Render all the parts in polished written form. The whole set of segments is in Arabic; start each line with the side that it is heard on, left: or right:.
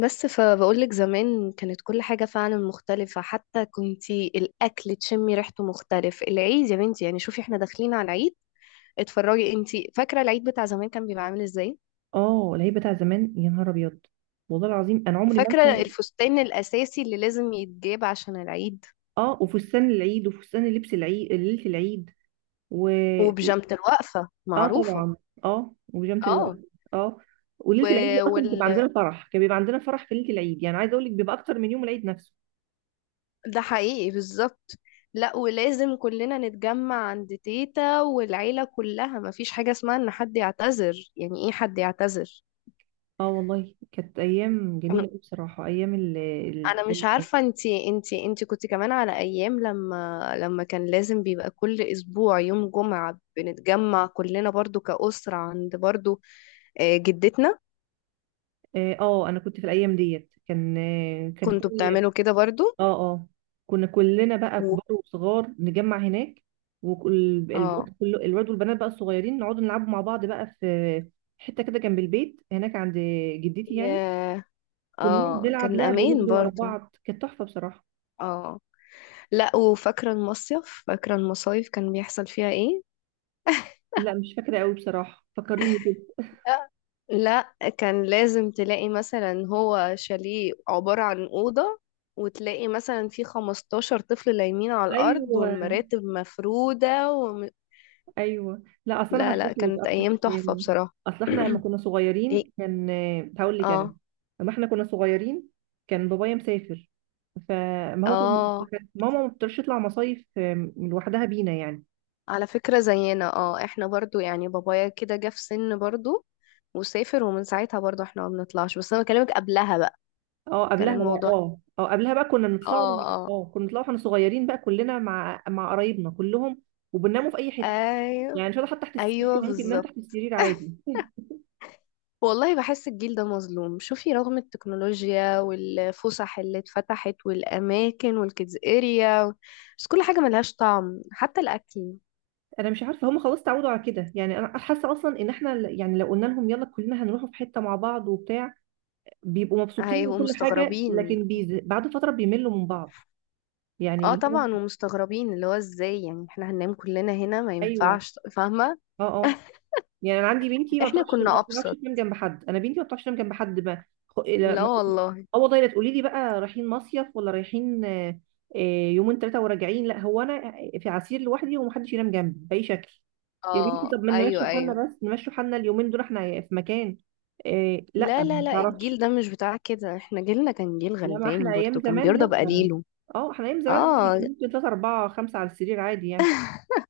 left: بس فبقولك زمان كانت كل حاجة فعلا مختلفة، حتى كنتي الأكل تشمي ريحته مختلف. العيد يا بنتي يعني شوفي احنا داخلين على العيد. اتفرجي انتي، فاكرة العيد بتاع زمان كان بيبقى عامل ازاي؟
right: اه، العيد بتاع زمان يا نهار ابيض. والله العظيم، انا عمري ما
left: فاكرة، ايوه
right: انسى.
left: الفستان الأساسي اللي لازم يتجاب عشان العيد،
right: اه، وفستان العيد وفستان لبس العيد ليله العيد. و
left: وبيجامة الوقفة
right: اه
left: معروفة.
right: طبعا. اه، وبيجامه الوقت.
left: اه
right: اه،
left: و...
right: وليله العيد دي اصلا
left: وال...
right: بتبقى عندنا فرح، كان بيبقى عندنا فرح في ليله العيد، يعني عايزه اقول لك بيبقى اكتر من يوم العيد نفسه.
left: ده حقيقي بالظبط. لا، ولازم كلنا نتجمع عند تيتا والعيلة كلها، مفيش حاجة اسمها ان حد يعتذر. يعني ايه حد يعتذر؟
right: اه والله، كانت ايام جميله قوي بصراحه، ايام
left: انا مش
right: التجمعات.
left: عارفه، انتي كنت كمان على ايام لما كان لازم بيبقى كل اسبوع يوم جمعه بنتجمع كلنا برضو كأسره عند برضو جدتنا.
right: انا كنت في الايام ديت كان
left: كنتوا
right: كل.
left: بتعملوا كده برضو؟
right: اه اه، كنا كلنا بقى
left: و...
right: كبار وصغار نجمع هناك.
left: اه.
right: والواد كله، الواد والبنات بقى الصغيرين، نقعد نلعبوا مع بعض بقى في حته كده جنب البيت هناك عند جدتي يعني.
left: ياه.
right: كنا
left: اه
right: بنلعب
left: كان
right: لعب
left: امان
right: ونجري ورا
left: برضو.
right: بعض، كانت تحفه بصراحه.
left: اه. لا وفاكره المصيف، فاكره المصايف كان بيحصل فيها ايه.
right: لا مش فاكره قوي بصراحه، فكريني كده.
left: لا كان لازم تلاقي مثلا هو شاليه عبارة عن أوضة، وتلاقي مثلا في 15 طفل لايمين على الأرض
right: ايوه
left: والمراتب مفرودة
right: ايوه، لا اصل انا
left: لا
right: هشرح
left: لا،
right: لك،
left: كانت
right: اصل
left: أيام تحفة
right: يعني،
left: بصراحة.
right: اصل احنا لما كنا
left: إيه.
right: صغيرين كان. هقول لك انا،
left: اه.
right: لما احنا كنا صغيرين كان بابايا مسافر، فما هو
left: اه.
right: كانت ماما ما بتقدرش تطلع مصايف لوحدها بينا يعني.
left: على فكرة زينا، احنا برضو يعني بابايا كده جه في سن برضو وسافر، ومن ساعتها برضو احنا ما بنطلعش. بس أنا بكلمك قبلها بقى
right: اه
left: كان
right: قبلها بقى.
left: الموضوع.
right: اه اه، قبلها بقى كنا بنطلع.
left: اه. اه.
right: اه، كنا بنطلع واحنا صغيرين بقى كلنا مع قرايبنا كلهم، وبنناموا في اي حته.
left: ايوه.
right: يعني مش هقول حتى تحت السرير،
left: ايوه
right: كان ممكن ننام تحت
left: بالظبط.
right: السرير عادي.
left: والله بحس الجيل ده مظلوم. شوفي، رغم التكنولوجيا والفسح اللي اتفتحت والأماكن والكيدز اريا، بس كل حاجة ملهاش طعم حتى الأكل.
right: انا مش عارفه، هم خلاص تعودوا على كده، يعني انا حاسه اصلا ان احنا يعني لو قلنا لهم يلا كلنا هنروحوا في حته مع بعض وبتاع، بيبقوا مبسوطين
left: هيبقوا
right: وكل حاجه،
left: مستغربين،
right: لكن بعد فتره بيملوا من بعض. يعني
left: اه
right: اللي هو.
left: طبعا، ومستغربين اللي هو ازاي يعني احنا هننام كلنا هنا، ما
right: ايوه.
left: ينفعش فاهمة.
right: اه آه. يعني انا عندي بنتي ما
left: احنا
right: بتعرفش ما
left: كنا
right: بتعرفش
left: أبسط.
right: تنام جنب حد، انا بنتي ما بتعرفش تنام جنب حد ما خ- لا-
left: لا
right: ما-
left: والله.
right: اه والله، لا تقولي لي بقى رايحين مصيف ولا رايحين آه، يومين ثلاثه وراجعين، لا هو انا في عسير لوحدي ومحدش ينام جنبي باي شكل. يا بنتي طب
left: اه.
right: ما
left: ايوه
right: نمشي
left: ايوه.
right: حالنا، بس نمشي حالنا اليومين دول احنا في مكان إيه. لا
left: لا لا
right: ما
left: لا،
right: تعرفش.
left: الجيل ده مش بتاع كده، احنا جيلنا كان جيل
right: لا ما احنا
left: غلبان
right: ايام
left: برضو كان
right: زمان
left: بيرضى
right: لا.
left: بقليله.
right: اه، احنا ايام زمان عادي
left: اه.
right: كان ممكن ثلاثة أربعة خمسة على السرير عادي يعني،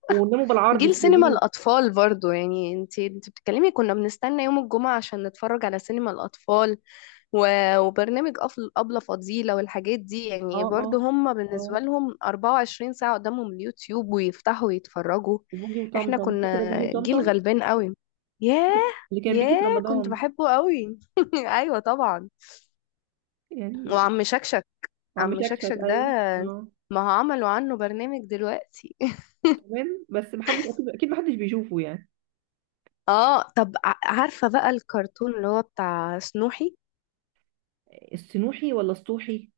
right: وناموا بالعرض
left: جيل سينما
right: السرير.
left: الأطفال برضو، يعني انت بتتكلمي كنا بنستنى يوم الجمعة عشان نتفرج على سينما الأطفال. و- وبرنامج أبلة فضيلة والحاجات دي، يعني
right: اه اه
left: برضو هم بالنسبة
right: اه،
left: لهم 24 ساعة قدامهم اليوتيوب ويفتحوا ويتفرجوا.
right: وبوجي
left: احنا
right: وطمطم،
left: كنا
right: فاكرة بوجي
left: جيل
right: وطمطم
left: غلبان قوي. ياه.
right: اللي كان بيجي
left: ياه
right: في
left: كنت
right: رمضان؟
left: بحبه قوي. ايوه طبعا.
right: يعني
left: وعم شكشك.
right: عم
left: عم
right: شكشك،
left: شكشك ده
right: ايوه اه،
left: ما هو عملوا عنه برنامج دلوقتي.
right: كمان، بس محدش، اكيد اكيد محدش بيشوفه يعني.
left: اه طب عارفة بقى الكرتون اللي هو بتاع سنوحي؟
right: السنوحي ولا السطوحي؟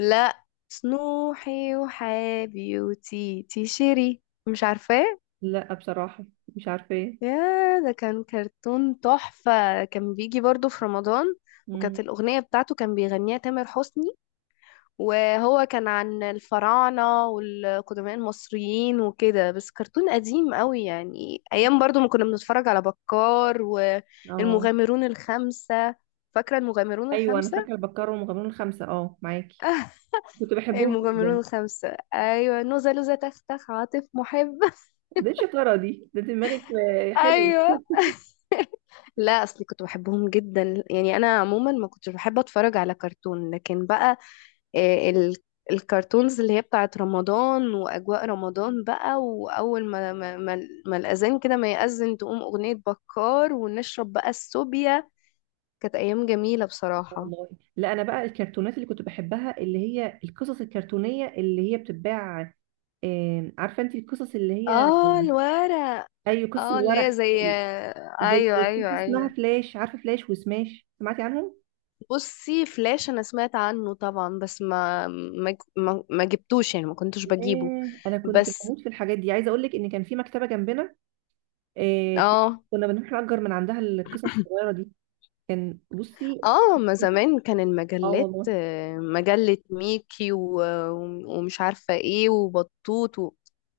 left: لا، سنوحي وحابي وتيتي شيري، مش عارفاه.
right: لا بصراحة، مش عارفة ايه.
left: يا ده كان كرتون تحفة، كان بيجي برضو في رمضان، وكانت
right: مم.
left: الأغنية بتاعته كان بيغنيها تامر حسني، وهو كان عن الفراعنة والقدماء المصريين وكده، بس كرتون قديم قوي يعني، أيام برضو ما كنا بنتفرج على بكار
right: اه
left: والمغامرون الخمسة. فاكرة المغامرون
right: ايوه، انا
left: الخمسة؟
right: فاكره البكار ومغامرون الخمسه، اه معاكي، كنت بحبهم
left: المجملون
right: جدا.
left: الخمسة، أيوة نوزة لوزة تختخ عاطف محب.
right: دي الشطاره دي، ده دماغك حلو.
left: أيوة، لا أصلي كنت بحبهم جدا يعني، أنا عموما ما كنتش بحب أتفرج على كرتون، لكن بقى آه، ال الكرتونز اللي هي بتاعت رمضان وأجواء رمضان بقى. وأول ما الأذان كده، ما يأذن تقوم أغنية بكار ونشرب بقى السوبيا. كانت أيام جميلة بصراحة.
right: والله. لا انا بقى الكرتونات اللي كنت بحبها اللي هي القصص الكرتونيه اللي هي بتتباع، عارفه انت القصص اللي هي،
left: اه الورق.
right: اي قصص
left: اه اللي هي
right: الورق،
left: زي
right: زي،
left: ايوه
right: في
left: ايوه
right: اسمها
left: ايوه.
right: فلاش، عارفه فلاش وسماش، سمعتي عنهم؟
left: بصي فلاش انا سمعت عنه طبعا، بس ما جبتوش يعني، ما كنتش بجيبه.
right: ياه، انا كنت
left: بس.
right: بموت في الحاجات دي، عايزه اقول لك ان كان في مكتبه جنبنا. آه ك-
left: اه.
right: كنا بنروح نأجر من عندها القصص الصغيره دي، كان بصي.
left: اه. ما زمان كان
right: اه
left: المجلات
right: والله.
left: مجلة ميكي و- و- ومش عارفة ايه وبطوط.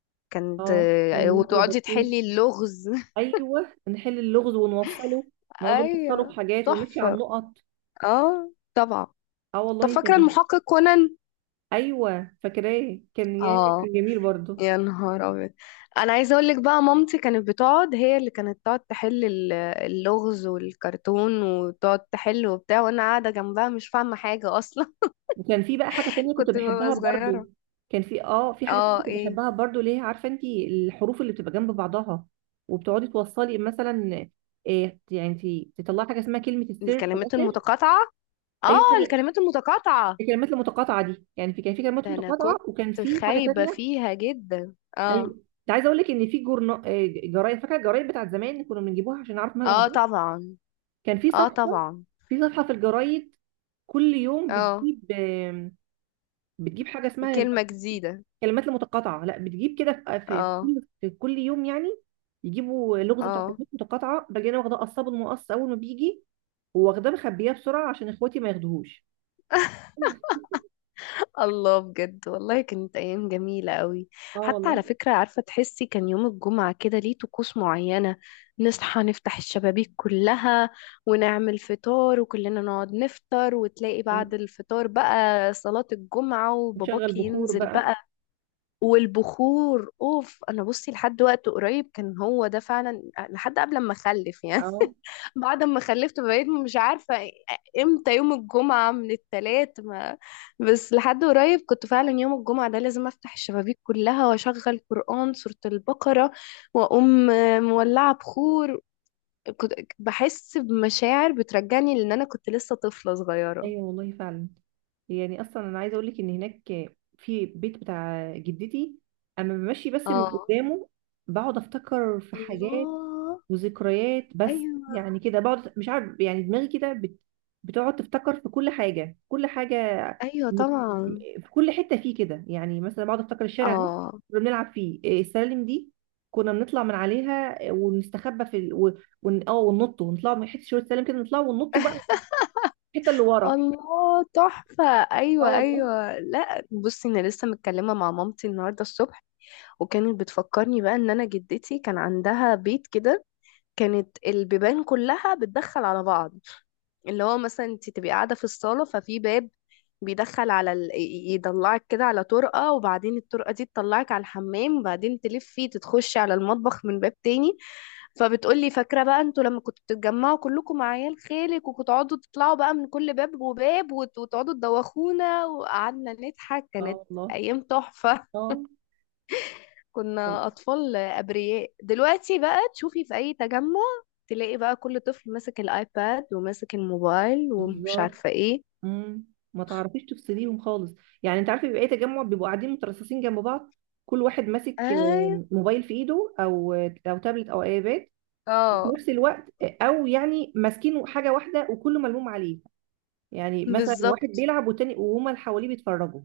left: وكانت
right: اه كان ميكي
left: وتقعدي
right: وبطوط.
left: تحلي اللغز.
right: ايوه، نحل اللغز ونوصله، نقعد نوصله في
left: ايوه.
right: حاجات ونمشي على
left: تحفة.
right: النقط.
left: اه طبعا.
right: اه
left: طب
right: والله
left: فاكرة
right: كان.
left: المحقق كونان؟
right: ايوه فاكراه، كان ياه
left: اه.
right: كان جميل برضه.
left: يا نهار ابيض. انا عايزه اقول لك بقى، مامتي كانت بتقعد هي اللي كانت تقعد تحل اللغز والكرتون وتقعد تحل وبتاع، وانا قاعده جنبها مش فاهمه حاجه اصلا.
right: وكان في بقى حاجة تانية كنت
left: كنت ببقى
right: بحبها برضو.
left: صغيره.
right: كان في حاجة تانية
left: اه.
right: كنت
left: ايه.
right: بحبها برضو، ليه عارفة انت الحروف اللي بتبقى جنب بعضها وبتقعدي توصلي مثلا إيه يعني، انت تطلعي حاجة اسمها كلمة السر في
left: الكلمات
right: الآخر.
left: المتقاطعه.
right: أيوة
left: اه.
right: كده.
left: الكلمات المتقاطعه
right: الكلمات المتقاطعة دي، يعني في كلمات
left: ده انا
right: متقاطعة
left: كنت
right: وكان في حاجة
left: خايبه
right: تانية.
left: فيها جدا.
right: أيوة.
left: اه.
right: انت عايزة أقول لك إن في جورنا جرايد، فاكرة الجرايد بتاعت زمان كنا بنجيبوها عشان نعرف مال
left: اه
right: الأخبار.
left: طبعا.
right: كان في
left: اه
right: صفحة،
left: طبعا.
right: في الجرايد كل يوم
left: اه.
right: بتجيب بتجيب حاجة اسمها
left: كلمه جديده.
right: كلمات المتقاطعه، لا بتجيب كده
left: اه.
right: في كل يوم يعني، يجيبوا لغز بتاع
left: اه.
right: كلمات متقاطعه، باجي انا واخداه قصاب المقص اول ما بيجي، واخداه مخبياه بسرعه عشان اخواتي ما ياخدوهوش.
left: الله بجد، والله كانت ايام جميله قوي.
right: اه
left: حتى
right: والله.
left: على فكره، عارفه تحسي كان يوم الجمعه كده ليه طقوس معينه؟ نصحى نفتح الشبابيك كلها، ونعمل فطار، وكلنا نقعد نفطر، وتلاقي بعد الفطار بقى صلاه الجمعه
right: نشغل
left: وباباكي
right: بخور
left: ينزل
right: بقى.
left: بقى. والبخور اوف، انا بصي لحد وقت قريب كان هو ده فعلا. لحد قبل ما اخلف يعني،
right: اه
left: بعد ما خلفت بقيت مش عارفة امتى يوم الجمعة من التلات ما. بس لحد قريب كنت فعلا يوم الجمعة ده لازم افتح الشبابيك كلها واشغل قرآن سورة البقرة، واقوم مولعة بخور. كنت بحس بمشاعر بترجعني لان انا كنت لسه طفلة صغيرة.
right: ايوه والله فعلا. يعني اصلا انا عايزه اقول لك ان هناك، في بيت بتاع جدتي، اما بمشي بس من
left: اه.
right: قدامه بقعد افتكر في حاجات
left: الله.
right: وذكريات بس.
left: ايوه.
right: يعني كده بقعد، مش عارف يعني، دماغي كده بتقعد تفتكر في كل حاجه، كل حاجه.
left: ايوه
right: م-
left: طبعا.
right: في كل حته فيه كده، يعني مثلا بقعد افتكر الشارع ده
left: اه.
right: كنا بنلعب فيه، السلالم دي كنا بنطلع من عليها، ونستخبى في ال... و... ون... اه وننط ونطلع من حته شويه سلالم كده، نطلع وننط بقى الحته اللي ورا.
left: الله تحفة.
right: اه
left: ايوه
right: والله.
left: ايوه. لا بصي انا لسه متكلمة مع مامتي النهاردة الصبح، وكانت بتفكرني بقى ان انا جدتي كان عندها بيت كده، كانت البيبان كلها بتدخل على بعض. اللي هو مثلا انت تبقي قاعده في الصاله، ففي باب بيدخل على يطلعك كده على طرقه، وبعدين الطرقه دي تطلعك على الحمام، وبعدين تلفي تتخشي على المطبخ من باب تاني. فبتقولي فاكره بقى انتوا لما كنتوا بتتجمعوا كلكم مع عيال خالك، وكنتوا تطلعوا بقى من كل باب وباب، وتقعدوا تدوخونا، وقعدنا نضحك.
right: اه
left: كانت
right: والله.
left: ايام تحفه.
right: اه والله.
left: كنا أطفال أبرياء، دلوقتي بقى تشوفي في أي تجمع تلاقي بقى كل طفل ماسك الآيباد وماسك الموبايل ومش
right: بالظبط.
left: عارفة ايه.
right: امم ما تعرفيش تفصليهم خالص، يعني انت عارفه بيبقى ايه؟ تجمع بيبقوا قاعدين مترصصين جنب بعض، كل واحد ماسك
left: ايوه.
right: موبايل في ايده او تابلت او ايباد في
left: اه
right: نفس الوقت، او يعني ماسكين حاجه واحده وكله ملموم عليه، يعني مثلا واحد
left: بالظبط.
right: بيلعب والتاني، وهما اللي حواليه بيتفرجوا.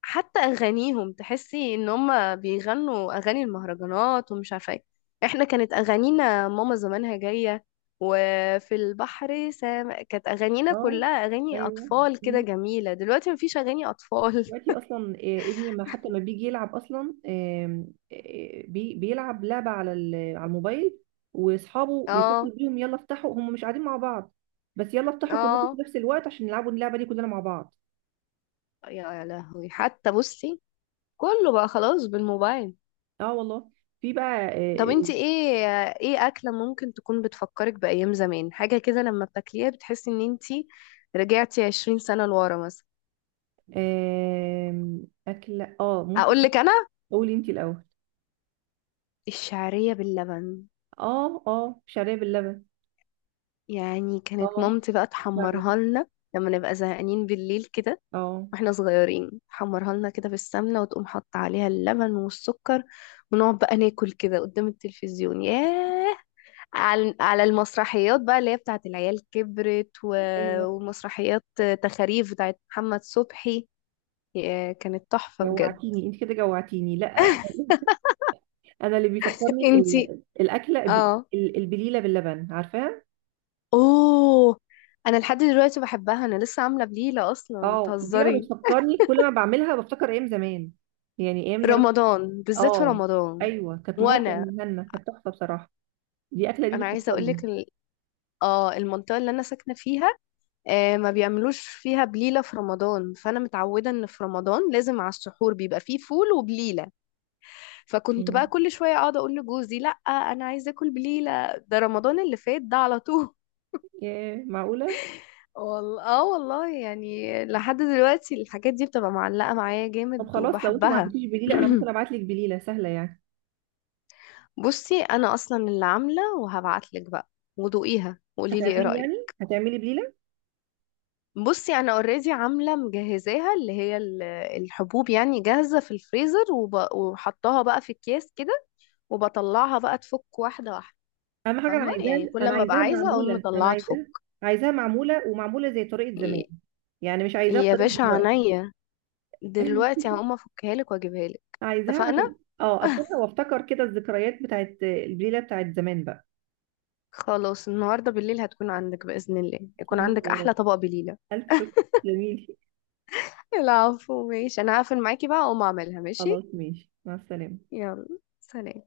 left: حتى أغانيهم تحسي إن هما بيغنوا أغاني المهرجانات ومش عارفة ايه. احنا كانت أغانينا ماما زمانها جاية، وفي البحر كانت أغانينا
right: اه
left: كلها أغاني
right: ايوه.
left: أطفال كده
right: مم.
left: جميلة. دلوقتي مفيش أغاني أطفال.
right: دلوقتي اصلا ابني ما حتى ما بيجي يلعب اصلا، بيلعب لعبه على الموبايل، واصحابه
left: اه.
right: بيتصلوا بيهم يلا افتحوا، هم مش قاعدين مع بعض، بس يلا افتحوا كلكم في
left: اه.
right: نفس الوقت عشان نلعبوا اللعبه دي كلنا مع بعض.
left: يا لهوي. حتى بصي كله بقى خلاص بالموبايل.
right: اه والله. في بقى
left: طب انت
right: آه،
left: ايه؟ ايه اكلة ممكن تكون بتفكرك بأيام زمان؟ حاجة كده لما بتاكليها بتحسي ان انت رجعتي 20 سنة لورا مثلا.
right: آم، اكله اه ممكن.
left: اقول لك انا،
right: قولي انت الاول.
left: الشعرية باللبن.
right: اه اه، شعريه باللبن،
left: يعني كانت
right: اه
left: مامتي بقى
right: فعلا.
left: تحمرها لنا لما نبقى زهقانين بالليل كده
right: اه
left: واحنا صغيرين، تحمرها لنا كده في السمنة وتقوم حاطة عليها اللبن والسكر، ونقعد بقى ناكل كده قدام التلفزيون. ياه. على المسرحيات بقى اللي هي بتاعت العيال كبرت
right: ايوه،
left: ومسرحيات تخاريف بتاعت محمد صبحي. كانت تحفة بجد.
right: جوعتيني انت كده، جوعتيني لا. انا اللي بيفكرني
left: انتي.
right: الاكله
left: اه.
right: البليله باللبن، عارفاها.
left: اوه. انا لحد دلوقتي بحبها، انا لسه عاملة بليلة اصلا
right: اه دي بقى
left: بتهزري.
right: بتفكرني، كل ما بعملها بفتكر ايام زمان، يعني ايام زمان.
left: رمضان، بالذات في
right: اه
left: رمضان.
right: ايوه، كانت ماما
left: وانا
right: بتعملها لنا، كانت تحفه بصراحه، دي اكله دي
left: انا عايزة
right: بتفكرني.
left: اقولك اه المنطقة اللي انا ساكنة فيها ما بيعملوش فيها بليلة في رمضان. فانا متعودة ان في رمضان لازم على السحور بيبقى فيه فول وبليلة. فكنت بقى
right: مم.
left: كل شوية اقعد اقول لجوزي لا انا عايزة اكل بليلة، ده رمضان اللي فات ده على طول.
right: ياه معقوله.
left: والله. اه والله يعني لحد دلوقتي الحاجات دي بتبقى معلقة معايا
right: طب
left: جامد
right: خلاص، لو انتوا ما
left: وبحبها.
right: عندكيش بليله انا ممكن ابعت لك بليله سهله يعني.
left: بصي انا اصلا اللي عاملة وهبعتلك بقى، ودوقيها وقولي لي ايه
right: هتعملي يعني،
left: رأيك.
right: هتعملي بليله؟
left: بصي انا اوريدي عاملة مجهزاها، اللي هي الحبوب يعني جاهزة في الفريزر، وحطاها بقى في اكياس كده، وبطلعها بقى تفك واحدة واحدة.
right: اهم حاجه انا
left: فاهمة يعني
right: عايزاها،
left: كل
right: انا
left: ما ابقى
right: عايزاها
left: عايزة اقوم
right: معموله، انا
left: مطلعها
right: عايزاها، عايزاها معموله، ومعموله زي طريقه زمان،
left: تفك.
right: يعني مش عايزاها
left: يا
right: بطريقه
left: باشا
right: دلوقتي.
left: عينيا، دلوقتي هقوم افكها لك واجيبها لك.
right: عايزاها
left: اتفقنا.
right: عشان اه اكون وافتكر كده الذكريات بتاعت الليله بتاعت زمان بقى.
left: خلاص، النهارده بالليل هتكون عندك باذن الله، يكون
right: جميل
left: عندك
right: يا رب.
left: احلى طبق بليله.
right: الف شكر. جميل.
left: العفو ماشي، انا هقفل معاكي بقى اقوم اعملها. ماشي.
right: خلاص ماشي، مع السلامه.
left: يلا. سلام.